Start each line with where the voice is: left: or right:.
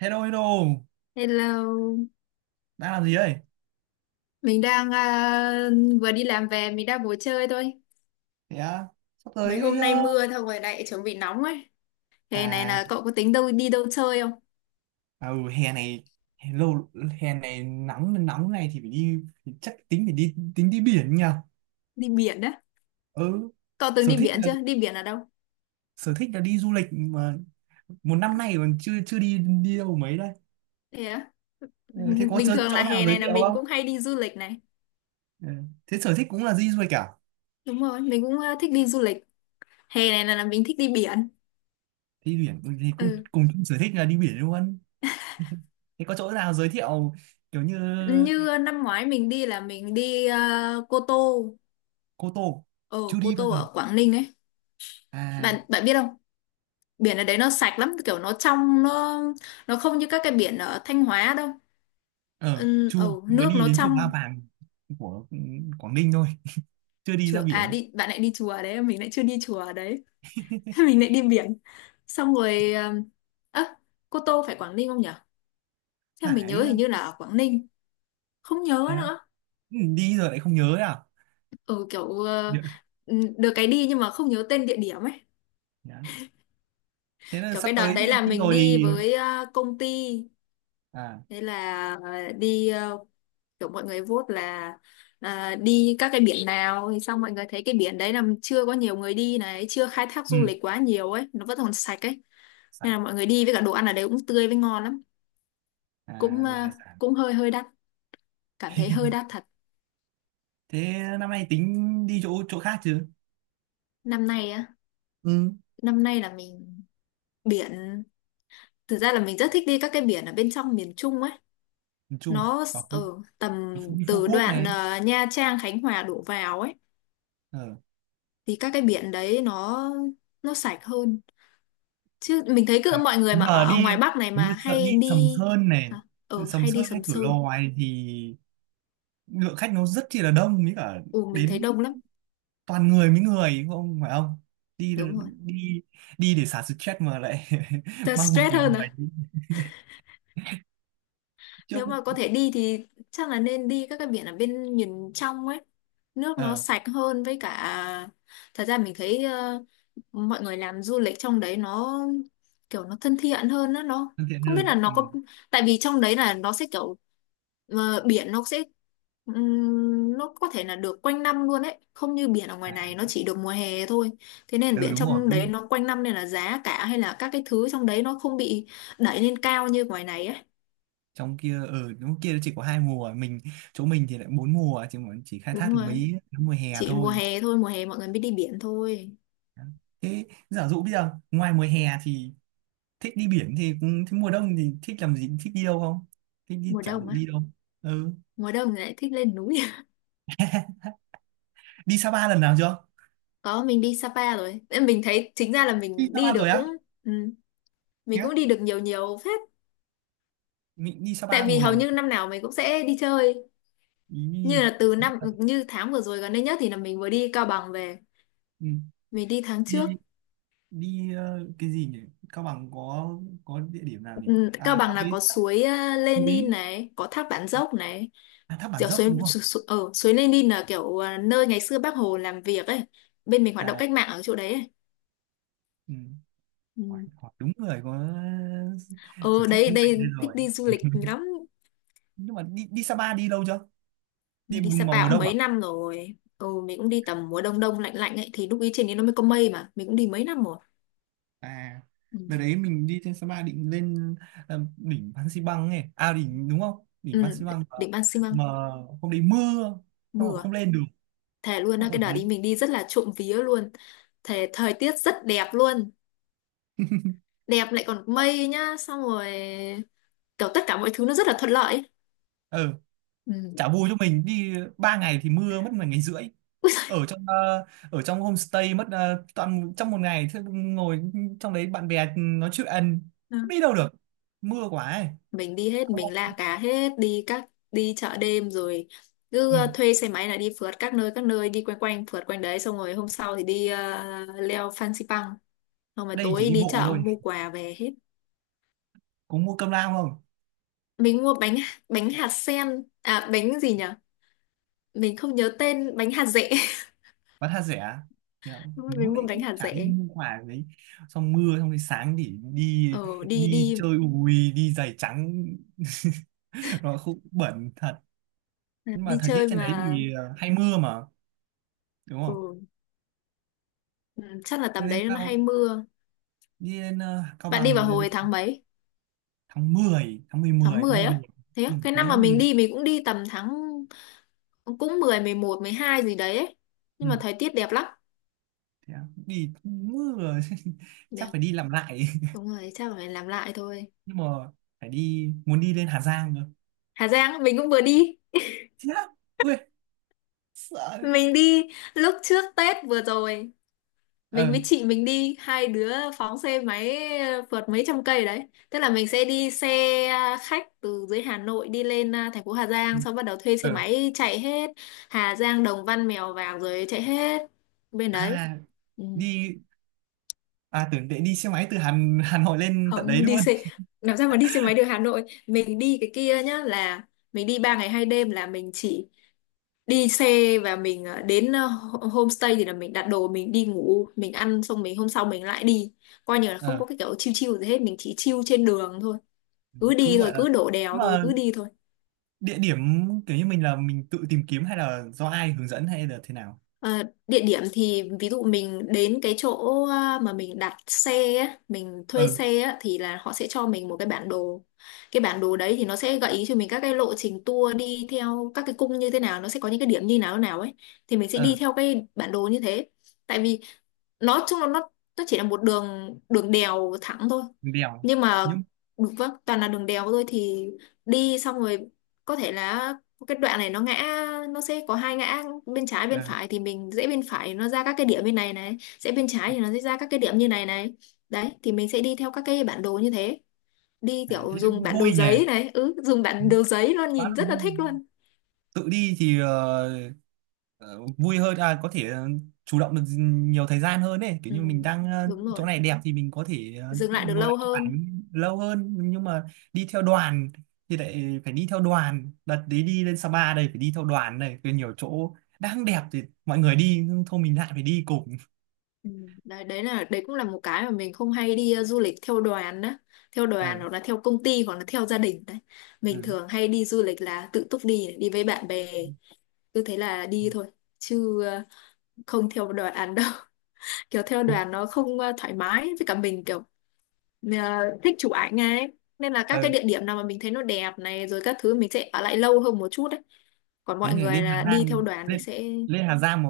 right: Hello, hello,
left: Hello,
right: đang làm gì đây?
left: mình đang vừa đi làm về, mình đang ngồi chơi thôi.
right: Thế á, sắp
left: Mấy
right: tới,
left: hôm nay mưa thôi rồi lại chuẩn bị nóng ấy. Thế này
right: à,
left: là cậu có tính đâu đi đâu chơi không?
right: à ừ, hè lâu hè này nắng nóng này thì phải đi thì chắc tính phải đi tính đi biển nhỉ?
left: Đi biển á?
right: Ừ,
left: Cậu từng
right: sở
left: đi
right: thích
left: biển
right: là
left: chưa? Đi biển ở đâu?
right: sở thích là đi du lịch mà một năm nay còn chưa chưa đi đi đâu mấy đây.
left: Thế á?
right: Ừ, thế có
left: Bình
right: chỗ,
left: thường
right: chỗ
left: là
right: nào
left: hè
right: giới
left: này là
right: thiệu
left: mình
right: không?
left: cũng hay đi du lịch này.
right: Ừ. Thế sở thích cũng là đi du lịch cả.
left: Đúng rồi, mình cũng thích đi du lịch. Hè này là mình thích đi biển.
right: Đi biển ừ, thì cùng,
left: Ừ.
right: cùng chung sở thích là đi biển luôn. Thế có chỗ nào giới thiệu kiểu như
left: Như năm ngoái mình đi là mình đi Cô Tô.
right: Cô Tô
left: Ờ,
right: chưa
left: Cô
right: đi bao
left: Tô
right: giờ?
left: ở Quảng Ninh ấy.
right: À,
left: Bạn bạn biết không? Biển ở đấy nó sạch lắm, kiểu nó trong, nó không như các cái biển ở Thanh Hóa đâu.
right: ờ
left: Ừ,
right: chưa,
left: ừ,
right: mới
left: nước
right: đi
left: nó
right: đến chỗ Ba
left: trong.
right: Vàng của Quảng Ninh thôi, chưa đi ra
left: Chùa à?
right: biển.
left: Đi bạn lại đi chùa đấy, mình lại chưa đi chùa ở đấy. Mình lại đi biển xong rồi, ơ, Cô Tô phải Quảng Ninh không nhỉ? Theo mình
right: Phải.
left: nhớ hình như là ở Quảng Ninh. Không nhớ
right: Thế á?
left: nữa.
right: Ừ, đi rồi lại không nhớ à?
left: Ừ, kiểu
right: Dạ.
left: ừ, được cái đi nhưng mà không nhớ tên địa điểm ấy.
right: Dạ. Thế là
left: Kiểu
right: sắp
left: cái đợt
right: tới thì
left: đấy là
right: đi
left: mình
right: rồi
left: đi
right: thì.
left: với công ty.
right: À.
left: Thế là đi kiểu mọi người vote là đi các cái biển nào, thì xong mọi người thấy cái biển đấy là chưa có nhiều người đi này, chưa khai thác
right: Ừ,
left: du lịch quá nhiều ấy, nó vẫn còn sạch ấy. Nên
right: phải.
left: là mọi người đi với cả đồ ăn ở đấy cũng tươi với ngon lắm.
right: À,
left: cũng
right: đồ
left: à,
right: hải sản.
left: cũng hơi hơi đắt, cảm thấy hơi đắt thật.
right: Thế năm nay tính đi chỗ chỗ khác chứ?
left: Năm nay á?
right: Ừ.
left: Năm nay là mình biển, thực ra là mình rất thích đi các cái biển ở bên trong miền Trung ấy.
right: Miền Trung,
left: Nó
right: vào Phú,
left: ở tầm,
right: Đi Phú
left: từ
right: Quốc
left: đoạn
right: này.
left: Nha Trang Khánh Hòa đổ vào ấy.
right: Ờ.
left: Thì các cái biển đấy nó sạch hơn. Chứ mình thấy
right: Ừ,
left: cứ mọi người
right: nhưng
left: mà
right: mà
left: ở
right: đi
left: ngoài Bắc này
right: nếu
left: mà
right: như sợ
left: hay
right: đi Sầm
left: đi.
right: Sơn này,
left: Hả? Ờ,
right: Sầm
left: hay đi
right: Sơn hay
left: Sầm
right: Cửa
left: Sơn.
right: Lò này thì lượng khách nó rất chi là đông, với cả
left: Ừ, mình thấy
right: đến
left: đông lắm.
right: toàn người với người, không phải không? đi
left: Đúng rồi.
right: đi đi để xả stress mà lại
left: Thật
right: mang bực
left: stress
right: vào
left: hơn
right: người
left: à?
right: trước.
left: Nếu mà có thể đi thì chắc là nên đi các cái biển ở bên miền trong ấy, nước nó
right: Ờ.
left: sạch hơn với cả. Thật ra mình thấy mọi người làm du lịch trong đấy nó kiểu nó thân thiện hơn đó. Nó
right: Thân thiện
left: không biết
right: hơn,
left: là
right: ừ.
left: nó có, tại vì trong đấy là nó sẽ kiểu biển nó sẽ nó có thể là được quanh năm luôn đấy, không như biển ở ngoài
right: À,
left: này nó chỉ được mùa hè thôi. Thế nên
right: ừ,
left: biển
right: đúng rồi.
left: trong đấy nó quanh năm, nên là giá cả hay là các cái thứ trong đấy nó không bị đẩy lên cao như ngoài này ấy.
right: Trong kia ở đúng kia nó chỉ có hai mùa, mình chỗ mình thì lại bốn mùa, chỉ khai thác
left: Đúng
right: được
left: rồi.
right: mấy cái mùa hè
left: Chị mùa
right: thôi.
left: hè thôi, mùa hè mọi người mới đi biển thôi.
right: Thế giả dụ bây giờ ngoài mùa hè thì thích đi biển thì cũng- thế mùa đông thì thích làm gì, thích đi đâu không? Thích đi
left: Mùa
right: giả
left: đông
right: dụ
left: á,
right: đi đâu? Ừ.
left: mùa đông thì lại thích lên núi.
right: Đi Sapa lần nào chưa?
left: Có, mình đi Sapa rồi. Em mình thấy chính ra là
right: Đi
left: mình đi
right: Sapa
left: được
right: rồi
left: cũng,
right: á?
left: ừ, mình cũng
right: Nhá.
left: đi được nhiều nhiều phết.
right: Mình đi
left: Tại
right: Sapa
left: vì
right: một
left: hầu
right: lần.
left: như năm nào mình cũng sẽ đi chơi. Như
right: Ý.
left: là từ năm như tháng vừa rồi gần đây nhất thì là mình vừa đi Cao Bằng về.
right: Ừ.
left: Mình đi tháng trước.
right: Đi, cái gì nhỉ? Cao Bằng có địa điểm nào nhỉ?
left: Ừ, Cao
right: À,
left: Bằng
right: có
left: là có
right: cái tháp
left: suối Lenin
right: núi.
left: này, có thác Bản Dốc này,
right: À, tháp Bản
left: kiểu
right: Dốc
left: suối
right: đúng không?
left: su, su, ở suối Lenin là kiểu nơi ngày xưa Bác Hồ làm việc ấy. Bên mình hoạt động
right: À,
left: cách mạng ở chỗ đấy ấy.
right: ừ.
left: Ừ.
right: Hỏi đúng người có sở
left: Ừ,
right: thích
left: đấy
right: du lịch đây
left: đây
right: rồi.
left: thích đi du lịch lắm.
right: Nhưng mà đi, Sapa đi lâu chưa?
left: Mình
right: Đi
left: đi
right: vào
left: Sapa
right: mùa
left: cũng
right: đông
left: mấy
right: à?
left: năm rồi. Ừ, mình cũng đi tầm mùa đông, đông lạnh lạnh ấy. Thì lúc ý trên đấy nó mới có mây mà. Mình cũng đi mấy năm rồi.
right: À,
left: Ừ.
right: đợt đấy mình đi trên Sapa định lên đỉnh Phan Xi ấy. À, đỉnh đúng không? Đỉnh Phan Xi
left: Ừ, đỉnh Ban Xi Măng
right: mà hôm đấy mưa xong rồi
left: mưa.
right: không lên được.
left: Thề luôn
right: Không
left: á, cái
right: ở
left: đợt đi
right: gì.
left: mình đi rất là trộm vía luôn. Thề thời tiết rất đẹp luôn. Đẹp lại còn mây nhá. Xong rồi kiểu tất cả mọi thứ nó rất là thuận lợi ấy. Ừ.
right: Chả vui, cho mình đi 3 ngày thì mưa mất một ngày rưỡi, ở trong ở trong homestay mất toàn trong một ngày, thế ngồi trong đấy bạn bè nói chuyện không đi đâu được, mưa quá ấy.
left: Mình đi hết,
right: Xong
left: mình
right: rồi,
left: la cá hết, đi các đi chợ đêm rồi cứ
right: ừ,
left: thuê xe máy là đi phượt các nơi các nơi, đi quanh quanh phượt quanh đấy, xong rồi hôm sau thì đi leo Fansipan Pang, xong rồi
right: đây chỉ
left: tối
right: đi
left: đi
right: bộ
left: chợ
right: thôi,
left: mua quà về hết.
right: có mua cơm lao không,
left: Mình mua bánh, bánh hạt sen à, bánh gì nhỉ? Mình không nhớ tên, bánh hạt dẻ.
right: bán tha rẻ. Hiểu không?
left: Đúng rồi,
right: Lúc
left: mình mua
right: nãy
left: bánh
right: cũng
left: hạt
right: chả đi
left: dẻ.
right: mua quà gì đấy, xong mưa xong rồi sáng thì đi,
left: Ờ, đi
right: đi
left: đi
right: chơi ui đi giày trắng nó cũng bẩn thật, nhưng mà
left: đi
right: thời tiết
left: chơi
right: trên đấy
left: mà.
right: thì hay mưa mà, đúng không?
left: Ừ, ừ, chắc là
right: Cho
left: tầm
right: nên
left: đấy nó hay
right: tao
left: mưa.
right: đi lên Cao
left: Bạn đi
right: Bằng
left: vào
right: từ
left: hồi tháng mấy?
right: tháng mười, tháng mười,
left: Tháng
right: tháng
left: 10
right: 11,
left: á? Thế á?
right: ừ,
left: Cái
right: cuối
left: năm mà
right: tháng
left: mình
right: 11.
left: đi, mình cũng đi tầm tháng cũng mười mười một mười hai gì đấy ấy.
right: Ừ.
left: Nhưng mà thời tiết đẹp lắm.
right: Thế à? Đi mưa chắc
left: Đẹp.
right: phải đi làm lại.
left: Đúng rồi, chắc là phải làm lại thôi.
right: Nhưng mà phải đi, muốn đi lên Hà Giang cơ.
left: Hà Giang, mình cũng vừa đi.
right: Chết á. Ui, sợ.
left: Mình đi lúc trước Tết vừa rồi. Mình
right: Ờ.
left: với chị mình đi, hai đứa phóng xe máy vượt mấy trăm cây đấy. Tức là mình sẽ đi xe khách từ dưới Hà Nội đi lên thành phố Hà
right: Ừ.
left: Giang, xong bắt đầu thuê xe
right: Ờ.
left: máy chạy hết. Hà Giang, Đồng Văn, Mèo Vạc rồi chạy hết. Bên đấy.
right: À,
left: Ừ.
right: đi. À, tưởng để đi xe máy từ Hà Hà Nội lên tận
left: Không,
right: đấy
left: đi
right: luôn.
left: xe làm sao mà đi xe máy được, Hà Nội mình đi cái kia nhá, là mình đi 3 ngày hai đêm là mình chỉ đi xe và mình đến homestay thì là mình đặt đồ, mình đi ngủ, mình ăn xong mình hôm sau mình lại đi, coi như là không
right: Ờ,
left: có cái kiểu chill chill gì hết, mình chỉ chill trên đường thôi. Cứ đi
right: cứ
left: thôi,
right: gọi là
left: cứ đổ đèo
right: nhưng
left: thôi,
right: mà
left: cứ đi thôi.
right: địa điểm kiểu như mình là mình tự tìm kiếm hay là do ai hướng dẫn hay là thế nào?
left: Ờ, địa điểm thì ví dụ mình đến cái chỗ mà mình đặt xe á, mình
right: Ờ.
left: thuê xe á, thì là họ sẽ cho mình một cái bản đồ. Cái bản đồ đấy thì nó sẽ gợi ý cho mình các cái lộ trình tour đi theo các cái cung như thế nào, nó sẽ có những cái điểm như nào nào ấy. Thì mình sẽ đi
right: Ờ,
left: theo cái bản đồ như thế. Tại vì nói chung là nó chỉ là một đường đường đèo thẳng thôi.
right: đèo.
left: Nhưng mà
right: Nhưng.
left: đúng, vâng, toàn là đường đèo thôi thì đi xong rồi, có thể là cái đoạn này nó ngã, nó sẽ có hai ngã bên trái bên phải thì mình dễ bên phải nó ra các cái điểm bên này này, dễ bên trái thì nó sẽ ra các cái điểm như này này, đấy thì mình sẽ đi theo các cái bản đồ như thế. Đi
right: À,
left: kiểu
right: thế thì
left: dùng
right: cũng
left: bản đồ
right: vui nhỉ.
left: giấy này, ừ, dùng
right: Ừ,
left: bản đồ giấy luôn
right: quá
left: nhìn
right: là
left: rất là
right: vui.
left: thích luôn.
right: Tự đi thì vui hơn, à có thể chủ động được nhiều thời gian hơn ấy, kiểu
left: Ừ,
right: như mình đang
left: đúng rồi,
right: chỗ này đẹp thì mình có thể
left: dừng lại được
right: ngồi
left: lâu
right: lại chụp
left: hơn.
right: ảnh lâu hơn, nhưng mà đi theo đoàn thì lại phải đi theo đoàn, đợt đấy đi lên Sapa đây phải đi theo đoàn này. Rồi nhiều chỗ đang đẹp thì mọi người đi nhưng thôi mình lại phải đi cùng.
left: Ừ, đấy đấy là đấy cũng là một cái mà mình không hay đi du lịch theo đoàn đó, theo đoàn
right: Ừ.
left: hoặc là theo công ty hoặc là theo gia đình đấy.
right: Ừ.
left: Mình thường hay đi du lịch là tự túc, đi đi với bạn bè, cứ thế là đi thôi, chứ không theo đoàn đâu. Kiểu theo đoàn nó không thoải mái với cả mình, kiểu ờ, thích chụp ảnh ấy, nên là các cái
right: Ừ.
left: địa điểm nào mà mình thấy nó đẹp này rồi các thứ, mình sẽ ở lại lâu hơn một chút đấy. Còn
right: Thế
left: mọi
right: này
left: người
right: lên Hà
left: là đi
right: Giang,
left: theo đoàn thì
right: lên
left: sẽ
right: lên Hà Giang mà,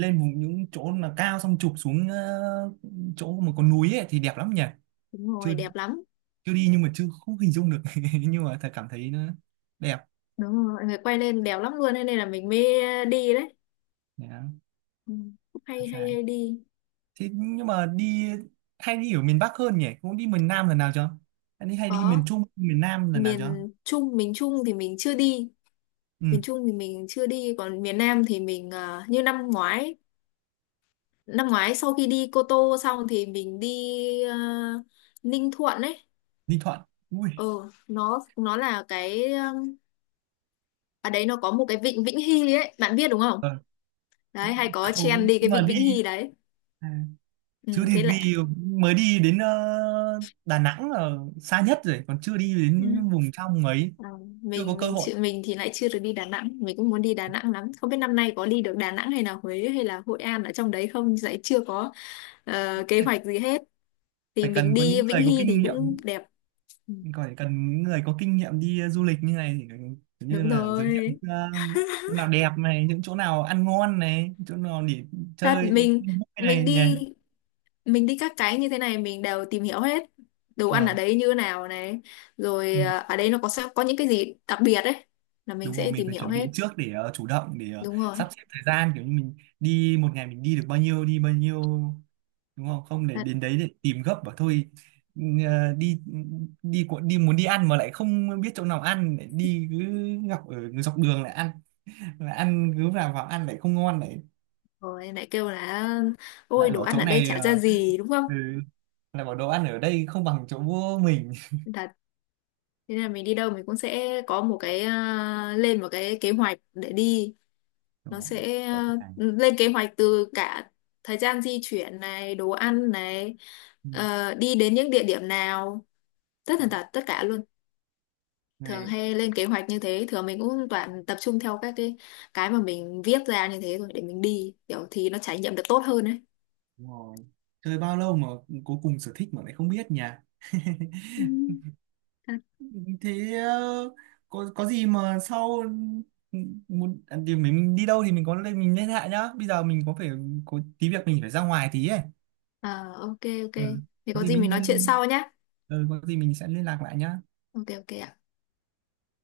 right: lên vùng những chỗ là cao xong chụp xuống chỗ mà có núi ấy, thì đẹp lắm nhỉ?
left: đúng
right: Chưa,
left: rồi, đẹp lắm.
right: chưa đi nhưng mà chưa không hình dung được nhưng mà thật cảm thấy nó đẹp.
left: Đúng rồi, mọi người quay lên đẹp lắm luôn, thế nên là mình mới đi đấy.
right: Đấy,
left: Ừ. Cũng
right: Hà
left: hay hay
right: Giang.
left: hay đi.
right: Thế nhưng mà đi, hay đi ở miền Bắc hơn nhỉ, cũng đi miền Nam lần nào chưa? Hay đi miền
left: Có,
right: Trung miền Nam lần nào chưa?
left: miền Trung, miền Trung thì mình chưa đi,
right: Ừ.
left: miền Trung thì mình chưa đi, còn miền Nam thì mình như năm ngoái, năm ngoái sau khi đi Cô Tô xong thì mình đi ờ, Ninh Thuận ấy.
right: Ninh Thuận,
left: ờ
right: ui.
left: nó là cái ở đấy nó có một cái vịnh Vĩnh Hy ấy, bạn biết đúng không?
right: ờ,
left: Đấy hay có trend
right: không
left: đi cái
right: nhưng mà
left: vịnh Vĩnh
right: đi
left: Hy đấy.
right: à,
left: Ừ,
right: chứ thì
left: thế là
right: vì mới đi đến Đà Nẵng là xa nhất rồi, còn chưa đi đến
left: ừ.
right: vùng trong ấy.
left: ờ,
right: Chưa
left: mình
right: có cơ
left: mình
right: hội.
left: chịu, mình thì lại chưa được đi Đà Nẵng, mình cũng muốn đi Đà Nẵng lắm, không biết năm nay có đi được Đà Nẵng hay là Huế hay là Hội An ở trong đấy không, lại chưa có kế hoạch gì hết. Thì
right: Phải
left: mình
right: cần có
left: đi
right: những
left: Vĩnh
right: người có
left: Hy
right: kinh
left: thì
right: nghiệm,
left: cũng đẹp. Ừ,
right: còn phải cần những người có kinh nghiệm đi du lịch như này thì kiểu như
left: đúng
right: là giới thiệu những
left: rồi.
right: chỗ nào đẹp này, những chỗ nào ăn ngon này, chỗ nào để
left: Thật
right: chơi
left: mình
right: vui
left: mình
right: này nhỉ.
left: đi, mình đi các cái như thế này mình đều tìm hiểu hết, đồ ăn ở
right: Ờ.
left: đấy như thế nào này,
right: Ừ.
left: rồi ở đấy nó có sao có những cái gì đặc biệt đấy, là mình
right: Đúng rồi,
left: sẽ
right: mình
left: tìm
right: phải
left: hiểu
right: chuẩn
left: hết.
right: bị trước để chủ động, để
left: Đúng rồi.
right: sắp xếp thời gian kiểu như mình đi một ngày mình đi được bao nhiêu đi bao nhiêu, đúng không? Không để
left: Thật
right: đến đấy để tìm gấp bảo thôi. Ừ, đi, đi muốn đi ăn mà lại không biết chỗ nào ăn lại đi cứ gặp ở dọc đường lại ăn, lại ăn cứ vào vào ăn lại không ngon, lại
left: rồi lại kêu là ôi
right: lại
left: đồ
right: bảo
left: ăn
right: chỗ
left: ở đây
right: này
left: chả ra gì, đúng không?
right: ừ, lại bảo đồ ăn ở đây không bằng chỗ của mình.
left: Thật. Thế nên là mình đi đâu mình cũng sẽ có một cái lên một cái kế hoạch để đi,
right: Đúng
left: nó
right: rồi,
left: sẽ
right: chỗ hàng.
left: lên kế hoạch từ cả thời gian di chuyển này, đồ ăn này,
right: Ừ.
left: đi đến những địa điểm nào, tất tần tật tất cả luôn. Thường
right: Này,
left: hay lên kế hoạch như thế, thường mình cũng toàn tập trung theo các cái mà mình viết ra như thế rồi để mình đi, kiểu thì nó trải nghiệm được tốt hơn ấy.
right: đúng rồi. Chơi bao lâu mà cuối cùng sở thích mà lại không biết nhỉ.
left: Ừ.
right: Thế có gì mà sau, ừ, muốn à, thì mình đi đâu thì mình có lên mình liên hệ nhá, bây giờ mình có phải có tí việc mình phải ra ngoài tí ấy.
left: À, ok ok.
right: Ừ.
left: Thì
right: Có
left: có
right: gì
left: gì
right: mình
left: mình nói chuyện
right: nhân,
left: sau nhé.
right: ừ, có gì mình sẽ liên lạc lại nhá
left: Ok ok ạ.